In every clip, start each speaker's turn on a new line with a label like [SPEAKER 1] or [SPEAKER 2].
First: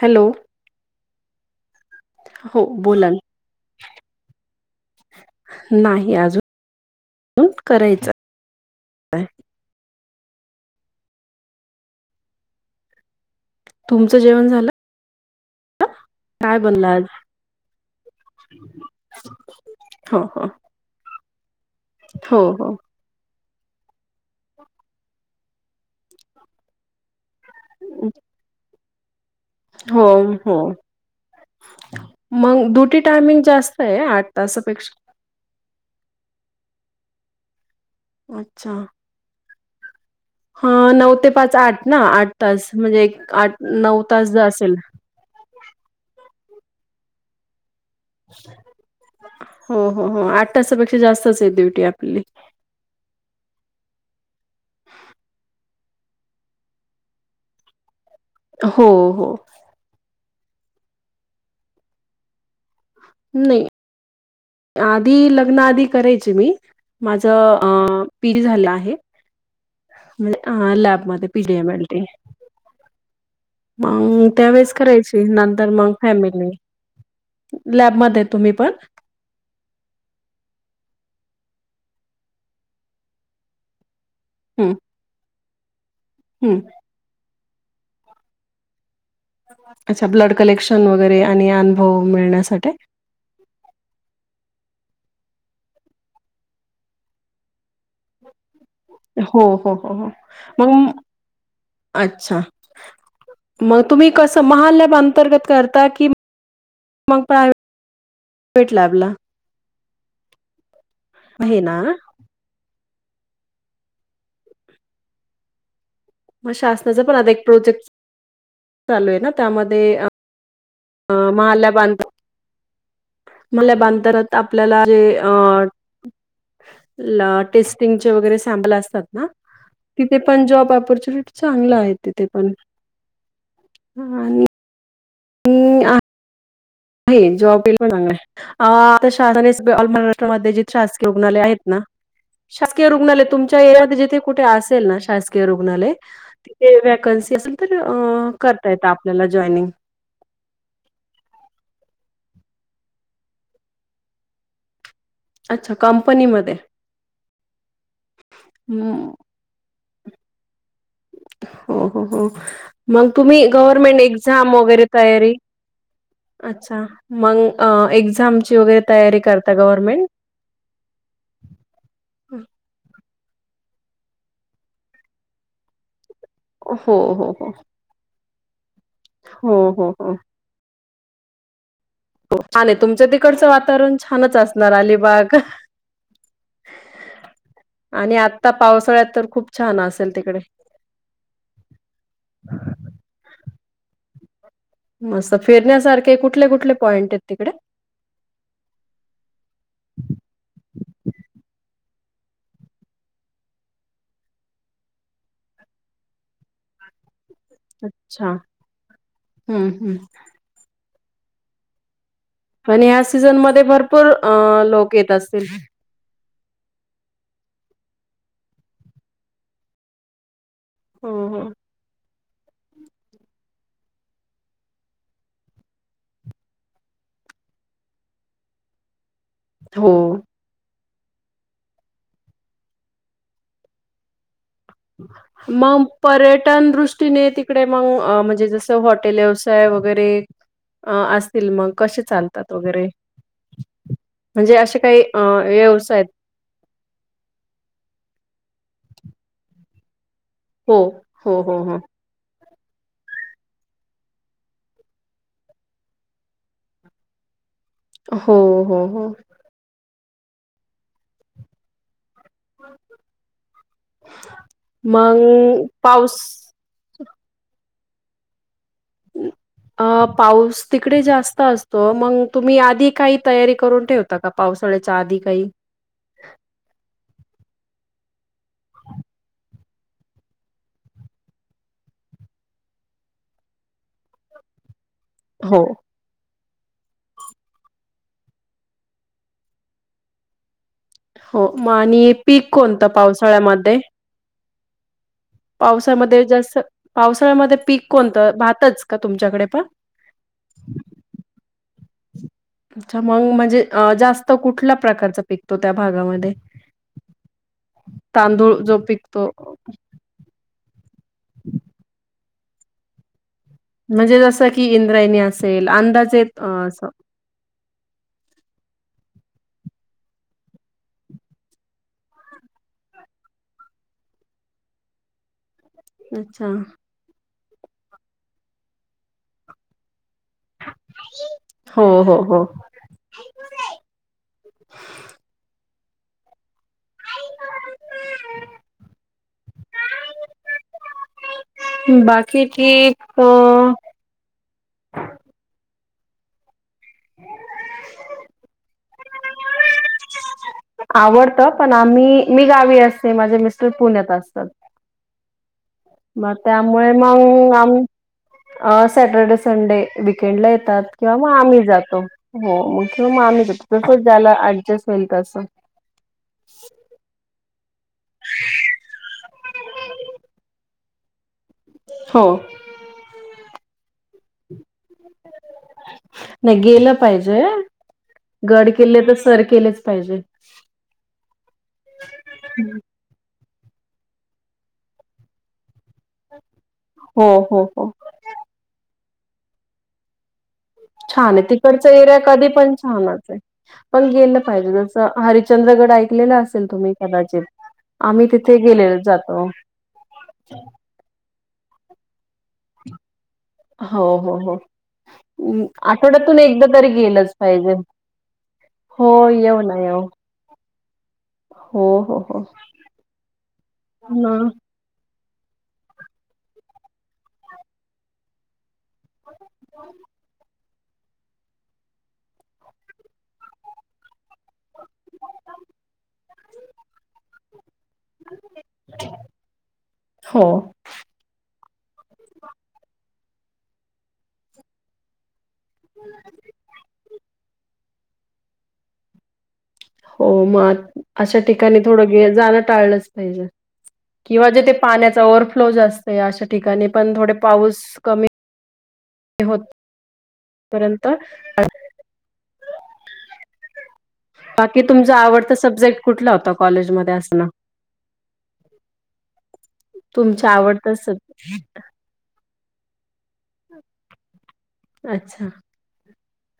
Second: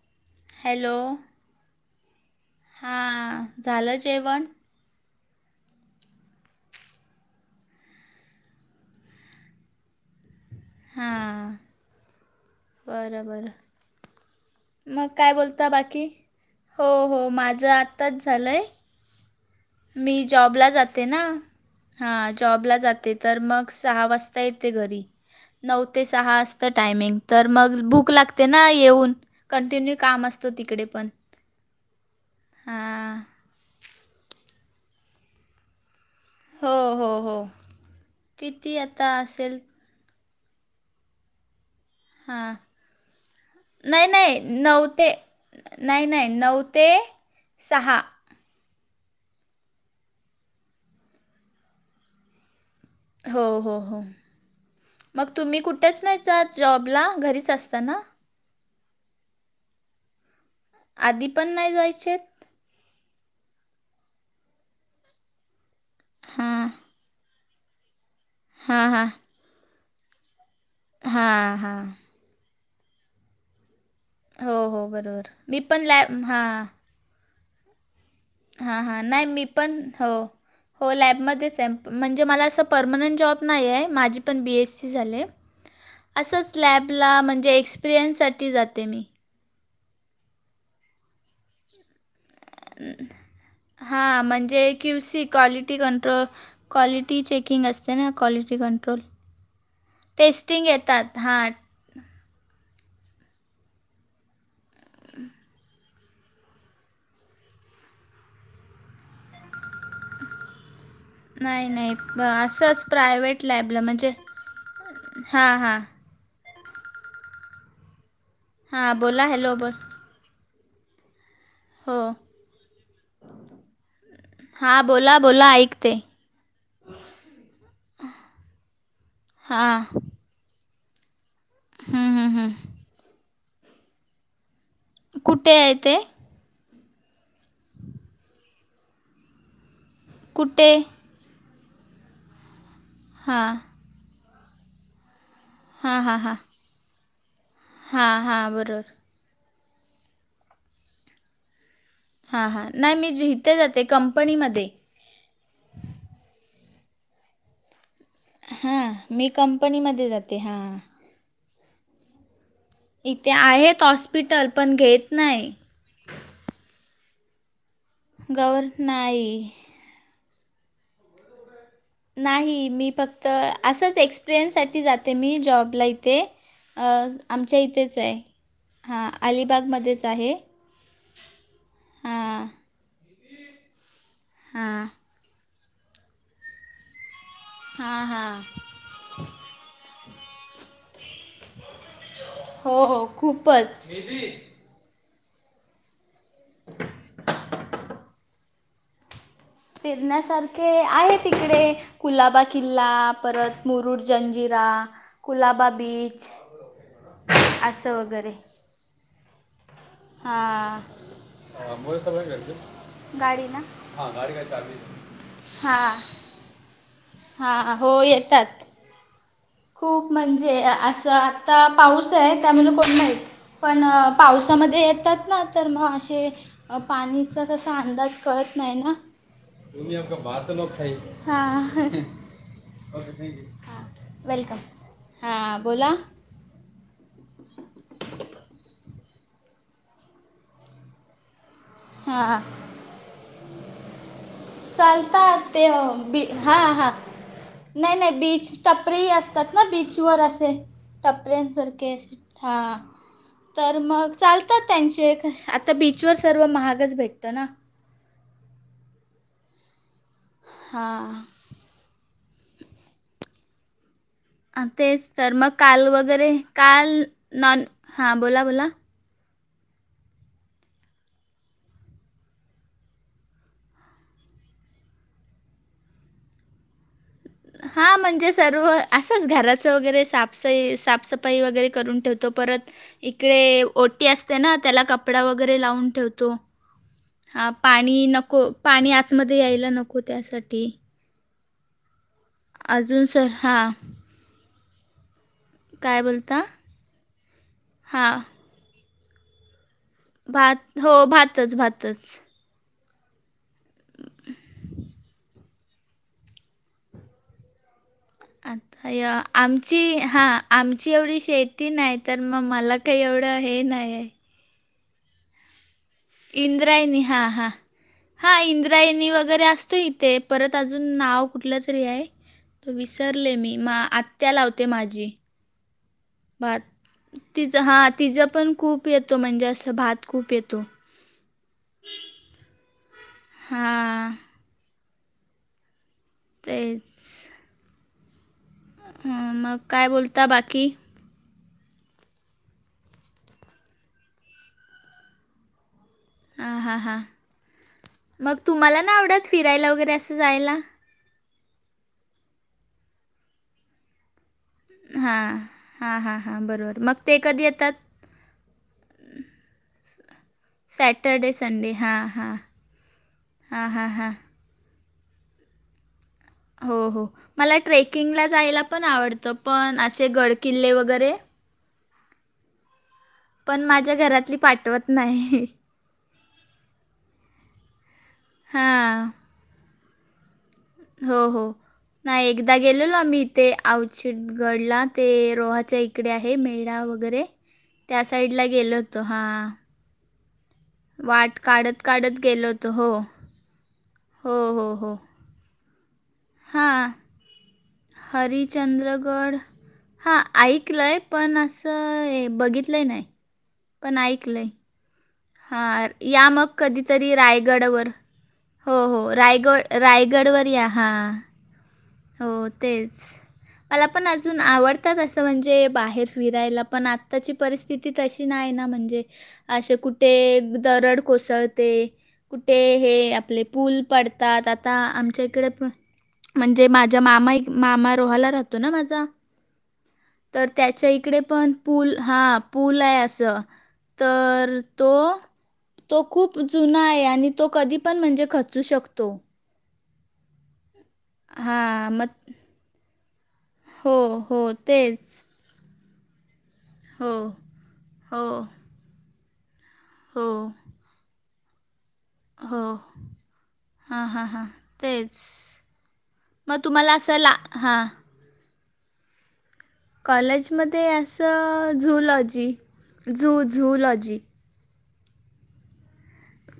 [SPEAKER 1] Hello [unintelligible]
[SPEAKER 2] hello
[SPEAKER 1] हो बोलाल
[SPEAKER 2] हां झालं जेवण [unintelligible]
[SPEAKER 1] नाही अजून करायच [unintelligible]
[SPEAKER 2] हा [unintelligible] बरं
[SPEAKER 1] तुमचं जेवण झालं
[SPEAKER 2] बरं मग काय बोलता बाकी [unintelligible]
[SPEAKER 1] काय
[SPEAKER 2] हो
[SPEAKER 1] बनलं आज
[SPEAKER 2] हो माझं आत्ताच झालंय [unintelligible] मी
[SPEAKER 1] हो हो
[SPEAKER 2] जॉबला जाते ना [unintelligible] हा
[SPEAKER 1] हो
[SPEAKER 2] जॉबला जाते तर मग सहा वाजता येते घरी [unintelligible] नऊ ते सहा असत टायमिंग तर मग
[SPEAKER 1] हो
[SPEAKER 2] भूक लागते ना येऊन [unintelligible]
[SPEAKER 1] हो
[SPEAKER 2] काम असतो
[SPEAKER 1] हो
[SPEAKER 2] तिकडे पण
[SPEAKER 1] मग ड्युटी
[SPEAKER 2] हां
[SPEAKER 1] टायमिंग जास्त [unintelligible] आठ तापेक्षा [unintelligible]
[SPEAKER 2] हो हो हो किती आता असेल [unintelligible]
[SPEAKER 1] ह नऊ ते पाच आठ ना आठ
[SPEAKER 2] हां
[SPEAKER 1] तास म्हणजे एक आठ नऊ
[SPEAKER 2] नाही
[SPEAKER 1] तास ज
[SPEAKER 2] नाही
[SPEAKER 1] असेल
[SPEAKER 2] नऊ
[SPEAKER 1] [unintelligible]
[SPEAKER 2] ते नाही नाही नऊ ते सहा [unintelligible]
[SPEAKER 1] हो हो हो आठ तासापेक्षा जास्तच आहे ड्युटी आपली [unintelligible]
[SPEAKER 2] हो हो हो मग तुम्ही कुठेच नाही चत जॉबला घरीच असताना
[SPEAKER 1] हो हो [unintelligible]
[SPEAKER 2] आधी पण नाही जायचे [unintelligible]
[SPEAKER 1] नाही [unintelligible] आधी लग्न आधी करायचे मी
[SPEAKER 2] हां,
[SPEAKER 1] माझं पी जी झालं
[SPEAKER 2] हां,
[SPEAKER 1] आहे
[SPEAKER 2] हां.
[SPEAKER 1] [unintelligible] म्हजे ह लाॅब म
[SPEAKER 2] हां,
[SPEAKER 1] पिडया
[SPEAKER 2] हां.
[SPEAKER 1] मॅले [unintelligible] मग
[SPEAKER 2] हो,
[SPEAKER 1] त्यावेेळेस
[SPEAKER 2] हो,
[SPEAKER 1] करायची
[SPEAKER 2] बरोबर. मी
[SPEAKER 1] नंतर
[SPEAKER 2] पण
[SPEAKER 1] मग
[SPEAKER 2] लॅब
[SPEAKER 1] फॅमिली
[SPEAKER 2] हां,
[SPEAKER 1] [unintelligible] लॅबमध्ये तुम्ही पण
[SPEAKER 2] हां,
[SPEAKER 1] [unintelligible]
[SPEAKER 2] हां. नाही मी पण हो [unintelligible] हो लॅबमध्येच आहे म्हणजे मला असं परर्मनंट जॉब नाही आहे माझी [unintelligible] पण बी
[SPEAKER 1] हम्म
[SPEAKER 2] एस सी झाले असंच
[SPEAKER 1] हम्म
[SPEAKER 2] लॅबला म्हणजे एक्सपिरियन्ससाठी जाते मी
[SPEAKER 1] अच्छा ब्लड कलेक्शन वगैरे आणि अनुभव मिळण्यासाठी [unintelligible]
[SPEAKER 2] हां म्हणजे Q C quality control [unintelligible] quality checking असते ना क्वालिटी कं [unintelligible]
[SPEAKER 1] हो हो हो हो मग [unintelligible]
[SPEAKER 2] येतात. हां.
[SPEAKER 1] अच्छा मग तुम्ही कस महालब अंतर्गत करता की [unintelligible] मग प्रा प्रट लॅबला [unintelligible] आहे
[SPEAKER 2] नाही
[SPEAKER 1] ना
[SPEAKER 2] नाही ब असंच प्रायव्हेट लाॅबलं म्हणजे हां हां [unintelligible]
[SPEAKER 1] मग शासनाचा पण आता एक प्रोजेक्ट
[SPEAKER 2] हां
[SPEAKER 1] चालू आहे
[SPEAKER 2] बोला
[SPEAKER 1] ना
[SPEAKER 2] हॅलो बोल
[SPEAKER 1] त्यामध्ये [unintelligible] ह माला [unintelligible]
[SPEAKER 2] हो [unintelligible]
[SPEAKER 1] म्हणल्या बांतरात
[SPEAKER 2] हां
[SPEAKER 1] आपल्याला जे
[SPEAKER 2] बोला बोला
[SPEAKER 1] अ
[SPEAKER 2] ऐकते
[SPEAKER 1] [unintelligible] टेस्टिंगचे वगैरे सॅमप असतात ना
[SPEAKER 2] हां
[SPEAKER 1] त [unintelligible] ते पण जॉब पॉर्चुनिटी चांगला आहे
[SPEAKER 2] हं.
[SPEAKER 1] तिथे पण [unintelligible]
[SPEAKER 2] कुठे ऐ ते [unintelligible]
[SPEAKER 1] ह जॉब बलय आता शास महाराष्ट्रामध्ये ज
[SPEAKER 2] कुठे
[SPEAKER 1] शासकीय रुग्णालय आहेत ना शासकीय रुग्णालय
[SPEAKER 2] हां
[SPEAKER 1] तुमच्या यात जिथे कुठे असेल ना शासकीय रुग्णालय
[SPEAKER 2] हां हां हां
[SPEAKER 1] [unintelligible] ते वॅकन्सी असेल तर
[SPEAKER 2] हां हां
[SPEAKER 1] करता येत
[SPEAKER 2] बरोबर
[SPEAKER 1] आपल्याला जॉईनिंग [unintelligible]
[SPEAKER 2] हां हां नाही मी ज इथे जाते कंपनीमध्ये [unintelligible]
[SPEAKER 1] अच्छा कंपनीमध्ये [unintelligible]
[SPEAKER 2] हा
[SPEAKER 1] हम्म
[SPEAKER 2] मी कंपनीमध्ये जाते हा [unintelligible]
[SPEAKER 1] हो हो हो मग
[SPEAKER 2] इथे
[SPEAKER 1] तुम्ही
[SPEAKER 2] आहेत
[SPEAKER 1] गव्हर्मेंट
[SPEAKER 2] हॉस्पिटल
[SPEAKER 1] एक्झाम
[SPEAKER 2] पण
[SPEAKER 1] वगैरे
[SPEAKER 2] घेत
[SPEAKER 1] तयारी
[SPEAKER 2] नाही
[SPEAKER 1] [unintelligible] अच्छ मग एझामची
[SPEAKER 2] गवर
[SPEAKER 1] वगरे तयारी
[SPEAKER 2] नाही
[SPEAKER 1] करता गव्हर्मेंट [unintelligible]
[SPEAKER 2] नाही मी फक्त असंच एक्सपिरियन्ससाठी जाते मी जॉबला इथे
[SPEAKER 1] हो
[SPEAKER 2] [unintelligible] अ
[SPEAKER 1] हो हो
[SPEAKER 2] आमच्या इथेच आहे हा
[SPEAKER 1] हो हो
[SPEAKER 2] अलिबागमध्येच
[SPEAKER 1] हो
[SPEAKER 2] आहे [unintelligible] हां
[SPEAKER 1] छान आहे तुमच्या तिकडचं वातावरण छानच असणार
[SPEAKER 2] हां
[SPEAKER 1] अलिबाग [unintelligible]
[SPEAKER 2] हां
[SPEAKER 1] आणि
[SPEAKER 2] हां
[SPEAKER 1] आता पावसाळ्यात तर खूप छान असेल तिकडे [unintelligible]
[SPEAKER 2] हो हो खूपच [unintelligible]
[SPEAKER 1] मस्त फिरण्यासारखे कुठले कुठले पॉईंट आहेत तिकडे [unintelligible]
[SPEAKER 2] फिरण्यासारखे आहे तिकडे [unintelligible] कुलाबा किल्ला परत मुरुड जंजीरा कुलाबा बीच असं
[SPEAKER 1] अच्छा
[SPEAKER 2] वगैरे
[SPEAKER 1] हम्म हम्म [unintelligible]
[SPEAKER 2] हा मुला सळ ग [unintelligible]
[SPEAKER 1] आणि ह्या सीझनमध्येध्ये भरपूर अ लोक येत असतील [unintelligible]
[SPEAKER 2] हा हो येतात [unintelligible] खूप म्हणजे असं
[SPEAKER 1] हं, हं.
[SPEAKER 2] आता पाऊस आहे त्यामुलं कोण नाहीत [unintelligible] पण पावसामध्ये येतात ना तर मग असे [unintelligible] अ पाणीचा कसा अंदाज कळत नाही ना [unintelligible]
[SPEAKER 1] हो
[SPEAKER 2] तुम्ही बार लो खाय ओकेथक [unintelligible] वेलकम [unintelligible]
[SPEAKER 1] मग
[SPEAKER 2] बोला
[SPEAKER 1] पर्यटन दृष्टीने त [unintelligible] तडे मग म्हणजे जस हॉटेल व्यवसाय वगैरे असतील मग [unintelligible] कसे
[SPEAKER 2] हां
[SPEAKER 1] चालतात वगैरे म्हणजे असे काही व्यवसाय [unintelligible]
[SPEAKER 2] हा हा नाही नाही बीच टपरेही असतात ना बीचवर असत
[SPEAKER 1] हो
[SPEAKER 2] [unintelligible]
[SPEAKER 1] हो हो
[SPEAKER 2] टपरनसर
[SPEAKER 1] हो
[SPEAKER 2] केेस [unintelligible] हा तर मग चालतात त्यांचे आता बीचवर सर्व महा [unintelligible] गच भेटत ना [unintelligible]
[SPEAKER 1] हो हो हो [unintelligible]
[SPEAKER 2] हा [unintelligible] ह तेच तर मग काल
[SPEAKER 1] पाऊस
[SPEAKER 2] वगैरे काल नॉन हां बोला बोला [unintelligible]
[SPEAKER 1] हम् [unintelligible] अ पाऊस तिकडे जास्त असतो मग तुम्ही आधी काही तयारी करून ठेव [unintelligible] ता का पावसाळ्याच्या आधी काही [unintelligible]
[SPEAKER 2] हा म्हणजे सर्व असंच घराचं वगैरे साफसई साफसफाई वगैरे करून ठेवतो परत इकडे ओटी असते ना त्याला कपडा वगैरे
[SPEAKER 1] हो.
[SPEAKER 2] लावून ठेवतो [unintelligible] हा पाणी नको पाणी आतमध्ये यायला नको त्यासाठी [unintelligible]
[SPEAKER 1] हो मग आणि पीक कोणतं
[SPEAKER 2] अजून सर हां,
[SPEAKER 1] पावसाळ्यामध्ये [unintelligible]
[SPEAKER 2] काय
[SPEAKER 1] पावसा्यामध्ये
[SPEAKER 2] बोलता?
[SPEAKER 1] जास्त पावसाळ्यामध्ये पीक
[SPEAKER 2] हां,
[SPEAKER 1] कोणतं भातच का तुमच्याकडे पण [unintelligible]
[SPEAKER 2] भात हो भातच भातच [unintelligible]
[SPEAKER 1] अच्छा मग म्हणजे अ जास्त कुठल्या प्रकारचा पिकतो त्या भागामध्ये [unintelligible] [unintelligible] तांदूळ जो
[SPEAKER 2] आता
[SPEAKER 1] पिकतो
[SPEAKER 2] आमची हा [unintelligible] आमची एवढी शेती नाही तर मग मला काही एवढं हे नाही [unintelligible]
[SPEAKER 1] म्हणजे जसं की इंद्रायणी असेल अंदाज [unintelligible]
[SPEAKER 2] इंद्रायणी हां हां [unintelligible] हा इंद्रायणी वगैरे असतो इथे परत अजून नाव कुठलं तरी आहे. [unintelligible] विसरले मी आत्त्या लावते माझी. [unintelligible]
[SPEAKER 1] अच्छा
[SPEAKER 2] भात तिचं हा तिचं पण खूप येतो म्हणजे असं भात खूप येतो [unintelligible]
[SPEAKER 1] हो हो हो [unintelligible]
[SPEAKER 2] हा [unintelligible] तेस [unintelligible]
[SPEAKER 1] [unintelligible]
[SPEAKER 2] मग काय बोलता बाकी. [unintelligible]
[SPEAKER 1] बाकी ठीक हो [unintelligible]
[SPEAKER 2] हां हां हां मग तुम्हाला नाही आवडत फिरायला वगैरे असं जायला. [unintelligible]
[SPEAKER 1] आवडत. पण आम्ही मी गावी असते माझे मिस्टर पुण्यात असतात. [unintelligible]
[SPEAKER 2] हा [unintelligible]
[SPEAKER 1] मग त्यामुळे मग सॅटर्डे संडे वीक [unintelligible] खेड ला येतात. किंवा
[SPEAKER 2] सॅटर्डे
[SPEAKER 1] मग आम्ही
[SPEAKER 2] संडे
[SPEAKER 1] जातो
[SPEAKER 2] हां हां
[SPEAKER 1] हो मग तो माणूस
[SPEAKER 2] हां हां
[SPEAKER 1] खुश
[SPEAKER 2] हां
[SPEAKER 1] झाला [unintelligible] वेलत अस [unintelligible] [unintelligible]
[SPEAKER 2] हो हो मला ट्रेकिंगला जायला पण आवडतं पण असे गड किल्ले वगैरे [unintelligible]
[SPEAKER 1] हो [unintelligible]
[SPEAKER 2] पण माझ्या घरातली पाठवत [unintelligible]
[SPEAKER 1] नाही गेलं पाहिजे गड केले
[SPEAKER 2] हां.
[SPEAKER 1] तर [unintelligible] सर केलेच पाहिजे. [unintelligible]
[SPEAKER 2] हो हो [unintelligible] नाही एकदा गेलेलो आम्ही इथे औचित गडला ते रोहाच्या [unintelligible] इकडे आहे मेढा वगैरे
[SPEAKER 1] हो हो हो
[SPEAKER 2] त्या साईडला गेलो होतो. हा [unintelligible]
[SPEAKER 1] छान आहे
[SPEAKER 2] काढत,
[SPEAKER 1] तिकडच एरिया
[SPEAKER 2] काढत गेलो
[SPEAKER 1] कधी
[SPEAKER 2] होतो.
[SPEAKER 1] पण
[SPEAKER 2] हो.
[SPEAKER 1] छानच आहे. पण गेलं
[SPEAKER 2] हो,
[SPEAKER 1] पाहिजे
[SPEAKER 2] हो, हो.
[SPEAKER 1] जस ह [unintelligible] चंद्रगड ऐकलेला असेल तुम्ही कदाचित [unintelligible] तिथे गेलेलो
[SPEAKER 2] हरिचंद्रगड
[SPEAKER 1] जातो
[SPEAKER 2] हा ऐकलंय. [unintelligible] पण असं हे बघितलं नाही. [unintelligible]
[SPEAKER 1] हो
[SPEAKER 2] पण
[SPEAKER 1] हो
[SPEAKER 2] ऐकलंय.
[SPEAKER 1] हो
[SPEAKER 2] हां या
[SPEAKER 1] आठवड्यातून
[SPEAKER 2] मग
[SPEAKER 1] एकदा तरी
[SPEAKER 2] कधीतरी
[SPEAKER 1] गेलंच पाहिजे.
[SPEAKER 2] रायगडवर हो हो
[SPEAKER 1] येऊ
[SPEAKER 2] रायगड
[SPEAKER 1] ना येऊ
[SPEAKER 2] रायगडवर या हा [unintelligible] हो तेच. मला पण
[SPEAKER 1] ना
[SPEAKER 2] अजून आवडते. [unintelligible] आ तसं म्हणजे बाहेर फिरायला पण आत्ताची परिस्थिती तशी नाही ना म्हणजे [unintelligible] म्हणजे असे कुठे दरड कोसळते. [unintelligible] कुठे हे आपले पूल पडतात आता आमच्या इकडे पण [unintelligible] जे माझ्या मामा [unintelligible] मामा रोहाला राहतो ना माझा.
[SPEAKER 1] हो
[SPEAKER 2] तर त्याच्या इकडे पण [unintelligible] पूल हां पूल आहे असं तर तो [unintelligible] तो खूप जुना आहे. आणि तो कधी पण म्हणजे खचू शकतो. [unintelligible]
[SPEAKER 1] हो म [unintelligible] अशा ठिकाणी
[SPEAKER 2] हां, मग
[SPEAKER 1] थोडे जाणं टाळलंच पाहिजे.
[SPEAKER 2] हो, हो,
[SPEAKER 1] किंवा जेथे पाण्याचा
[SPEAKER 2] तेच.
[SPEAKER 1] ओव्हरफ्लो जास्त अशा ठिकाणी पण
[SPEAKER 2] हो,
[SPEAKER 1] थोडे पाऊस
[SPEAKER 2] हो,
[SPEAKER 1] कमी होत [unintelligible]
[SPEAKER 2] हो [unintelligible]
[SPEAKER 1] पर्यंत [unintelligible]
[SPEAKER 2] हो [unintelligible] हां, हां, हां,
[SPEAKER 1] बाकी तुमचा
[SPEAKER 2] तेच.
[SPEAKER 1] आवडता सब्जेक्ट कुठला होता
[SPEAKER 2] मग तुम्हाला
[SPEAKER 1] कॉलेजमध्ये
[SPEAKER 2] असं ला
[SPEAKER 1] असताना. [unintelligible]
[SPEAKER 2] हां,
[SPEAKER 1] ह [inaudible] [unintelligible]
[SPEAKER 2] कॉलेजमध्ये
[SPEAKER 1] सब्
[SPEAKER 2] असं झुलॉजी झू झुलॉजी. [unintelligible]
[SPEAKER 1] अच्छा. [unintelligible]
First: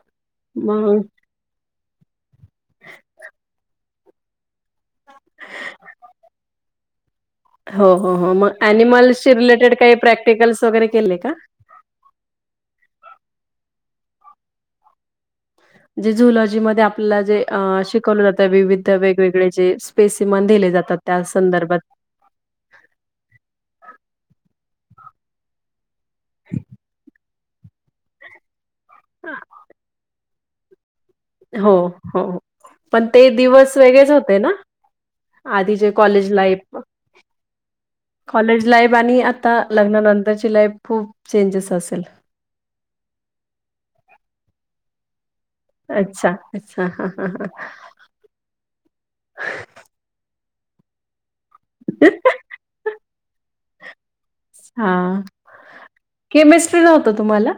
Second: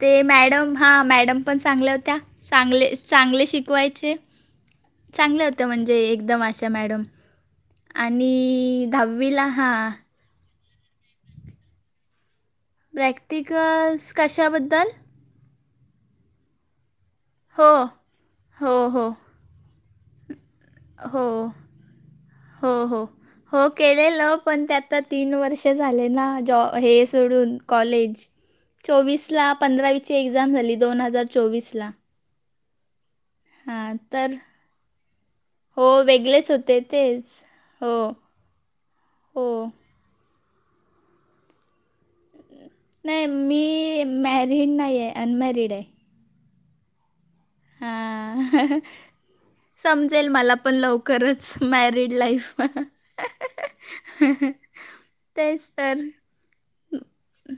[SPEAKER 2] ते मॅडम हा
[SPEAKER 1] मग
[SPEAKER 2] मॅडम पण चांगल्या होत्या चांगले चांगले शिकवायचे [unintelligible] चांगल्या होते्या म्हणजे एकदम अशा मॅडम [unintelligible]
[SPEAKER 1] हो हो हो
[SPEAKER 2] आणि
[SPEAKER 1] मग अॅनिमल्सशी
[SPEAKER 2] दहावीला हा
[SPEAKER 1] रिलेटेड काही
[SPEAKER 2] [unintelligible]
[SPEAKER 1] प्रॅक्टिकल्स वगैरे केले का [unintelligible]
[SPEAKER 2] प्रॅक्टिकस कशाबद्दल [unintelligible]
[SPEAKER 1] जे झुलॉजी मध्ये आपल्याला जे
[SPEAKER 2] हो
[SPEAKER 1] शिकवलं जातं
[SPEAKER 2] हो
[SPEAKER 1] विविध
[SPEAKER 2] हो
[SPEAKER 1] वेगवेगळे जे [unintelligible] पेसेमाण दिले जात [unintelligible]
[SPEAKER 2] हो हो हो हो केलेलं पण ते आता तीन वर्ष झाले ना जॉ हे सोडून कॉलेज.
[SPEAKER 1] [inaudible]
[SPEAKER 2] चोवीस ला पंधरावीची एक्झाम झाली दोन हजार
[SPEAKER 1] हो
[SPEAKER 2] चोवीसला
[SPEAKER 1] हो पण ते दिवस
[SPEAKER 2] हां
[SPEAKER 1] वेगळेच
[SPEAKER 2] तर
[SPEAKER 1] होते ना
[SPEAKER 2] हो
[SPEAKER 1] आधीचे कॉलेज
[SPEAKER 2] वेगळेच
[SPEAKER 1] लाईफ
[SPEAKER 2] होते तेच हो
[SPEAKER 1] कॉलेज लाईफ आणि
[SPEAKER 2] हो
[SPEAKER 1] आता लग्नानंतरची लाईफ खूप चेंजेस असेल.
[SPEAKER 2] नाही मी मॅरिड नाहीये अनमॅरिड आहे.
[SPEAKER 1] अच्छा अच्छा ह ह ह
[SPEAKER 2] हा समजेल मला पण लवकरच मॅरिड लाईफ
[SPEAKER 1] हा
[SPEAKER 2] तेच तर
[SPEAKER 1] केमिस्ट्री नव्हत तुम्हाला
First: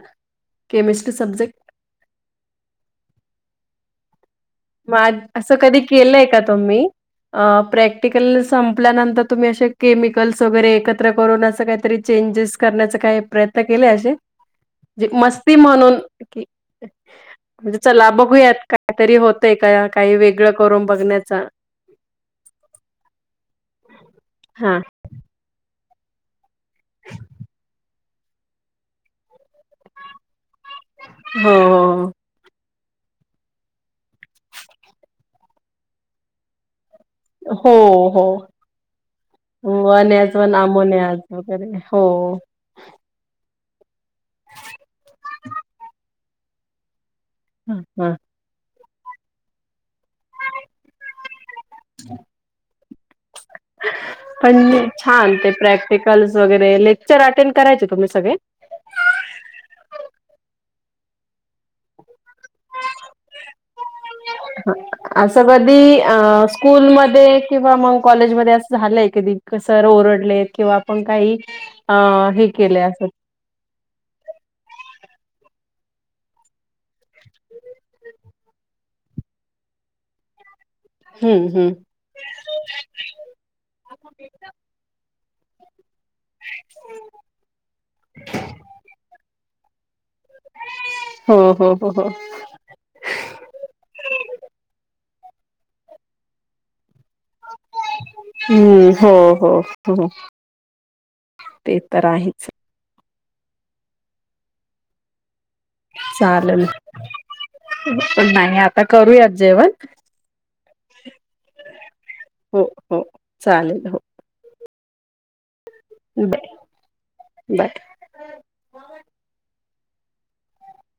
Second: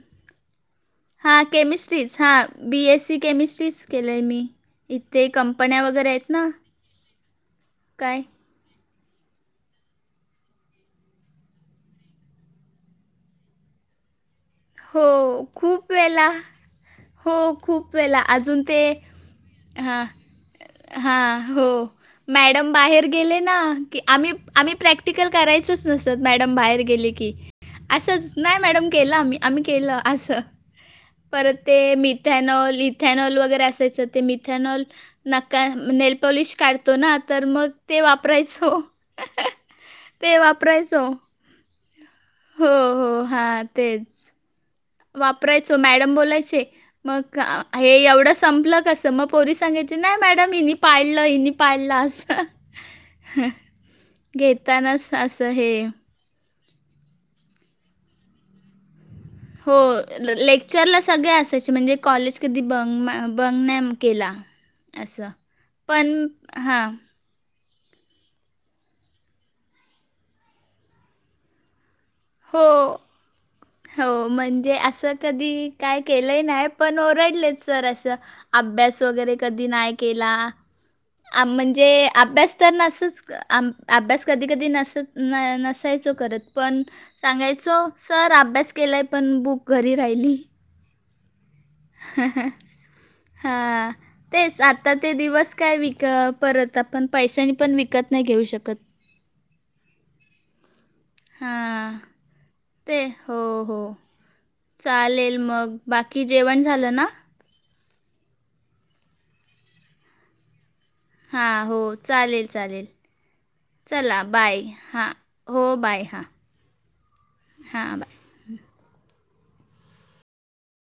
[SPEAKER 1] केमिस्ट
[SPEAKER 2] हां केमिस्ट्रीच हां बी एस सी केमिस्ट्रीच केलंय मी.
[SPEAKER 1] मार
[SPEAKER 2] इथे
[SPEAKER 1] असं कधी
[SPEAKER 2] कंपन्या वगैरे
[SPEAKER 1] केलंय
[SPEAKER 2] आहेत
[SPEAKER 1] का
[SPEAKER 2] ना,
[SPEAKER 1] तुम्ही अ
[SPEAKER 2] काय
[SPEAKER 1] प्रॅक्टिकलच संपल्यानंतर तुम्ही असे केमिकल्स वगैरे एकत्र करूनअसं कायतरी चेंजेस करण्याचा काय प्रयत् त्न केल असे जे
[SPEAKER 2] हो,
[SPEAKER 1] मस्ती
[SPEAKER 2] खूप
[SPEAKER 1] म्हणून
[SPEAKER 2] वेळेला.
[SPEAKER 1] कि
[SPEAKER 2] हो,
[SPEAKER 1] म्हणजे
[SPEAKER 2] खूप
[SPEAKER 1] चला
[SPEAKER 2] वेळेला.
[SPEAKER 1] बघूयात
[SPEAKER 2] अजून
[SPEAKER 1] काहीतरी होतंय का काही वेगळं करून
[SPEAKER 2] हा
[SPEAKER 1] बघण्याचा
[SPEAKER 2] हो मॅडम बाहेर गेले ना की आम्ही आम्ही
[SPEAKER 1] हा
[SPEAKER 2] प्रॅ प्रॅक्टिकल करायचच नसत मॅडम बाहेर गेले की, असंच नाय मॅडम केलं आम्ही आम्ही केलं असं
[SPEAKER 1] हो
[SPEAKER 2] परत ते मिथॅनॉल इथॅनॉल वगैरे असायचं ते मिथॅनॉल नका नेल पॉलिश काढतो ना तर
[SPEAKER 1] हो
[SPEAKER 2] मग ते
[SPEAKER 1] हो हो हो.
[SPEAKER 2] वापरायचो.
[SPEAKER 1] वन ऍज
[SPEAKER 2] ते वापरायचो.
[SPEAKER 1] अमोनियाज वगैरे हो
[SPEAKER 2] हो हो हा तेच वापरायचो मॅडम बोलायचे मग हे
[SPEAKER 1] ह
[SPEAKER 2] एवढं संपलं कसं म पोरी सांगायचे नाय मॅडम हिनी पाडलं हिनी पाडलं असं
[SPEAKER 1] पण
[SPEAKER 2] घेतानाच
[SPEAKER 1] छान
[SPEAKER 2] असं
[SPEAKER 1] ते
[SPEAKER 2] हे
[SPEAKER 1] प्रॅक्टिकल वगैरे लेक्चर अटेंड करायचे तुम्ही सगळे.
[SPEAKER 2] हो ले लेक्चर ला सगळे असायचे. म्हणजे कॉलेज कधी बंग ना बंग नाय म केला.
[SPEAKER 1] असं कधीअ
[SPEAKER 2] पण
[SPEAKER 1] स्कूल
[SPEAKER 2] हां.
[SPEAKER 1] म किंवा मंग कॉलेज मध्ये असं झालंय कधी सर ओरडले किंवा आपण काही अ हे
[SPEAKER 2] हो.
[SPEAKER 1] केले असं
[SPEAKER 2] हो म्हणजे असं कधी काय केलंय नाय पण ओरडलेत सर असं अभ्यास वगैरे कधी नाय केला.
[SPEAKER 1] हम्म हम्म
[SPEAKER 2] म्हणजे अभ्यास तर नअसच आम अभ्यास कधी कधी नसत न नसायचो करत पण सांगायचो सर अभ्यास केलाय पण बुक घरी राहिली.
[SPEAKER 1] हो हो हो हो.
[SPEAKER 2] हा तेच आता ते दिवस काय विक परत आपण पैशांनी पण विकत नाय घेऊ शकत.
[SPEAKER 1] हो हो. खरंच
[SPEAKER 2] हा ते हो हो चालेल मग बाकी जेवण
[SPEAKER 1] चालल
[SPEAKER 2] झालं ना?
[SPEAKER 1] तुम्ही पण नाय म आता करूयात जेवण
[SPEAKER 2] हा हो चालेल
[SPEAKER 1] हो
[SPEAKER 2] चालेल
[SPEAKER 1] हो चालेल हो
[SPEAKER 2] चला बाय हा हो बाय. हां,
[SPEAKER 1] बाय जाते.
[SPEAKER 2] हां बाय.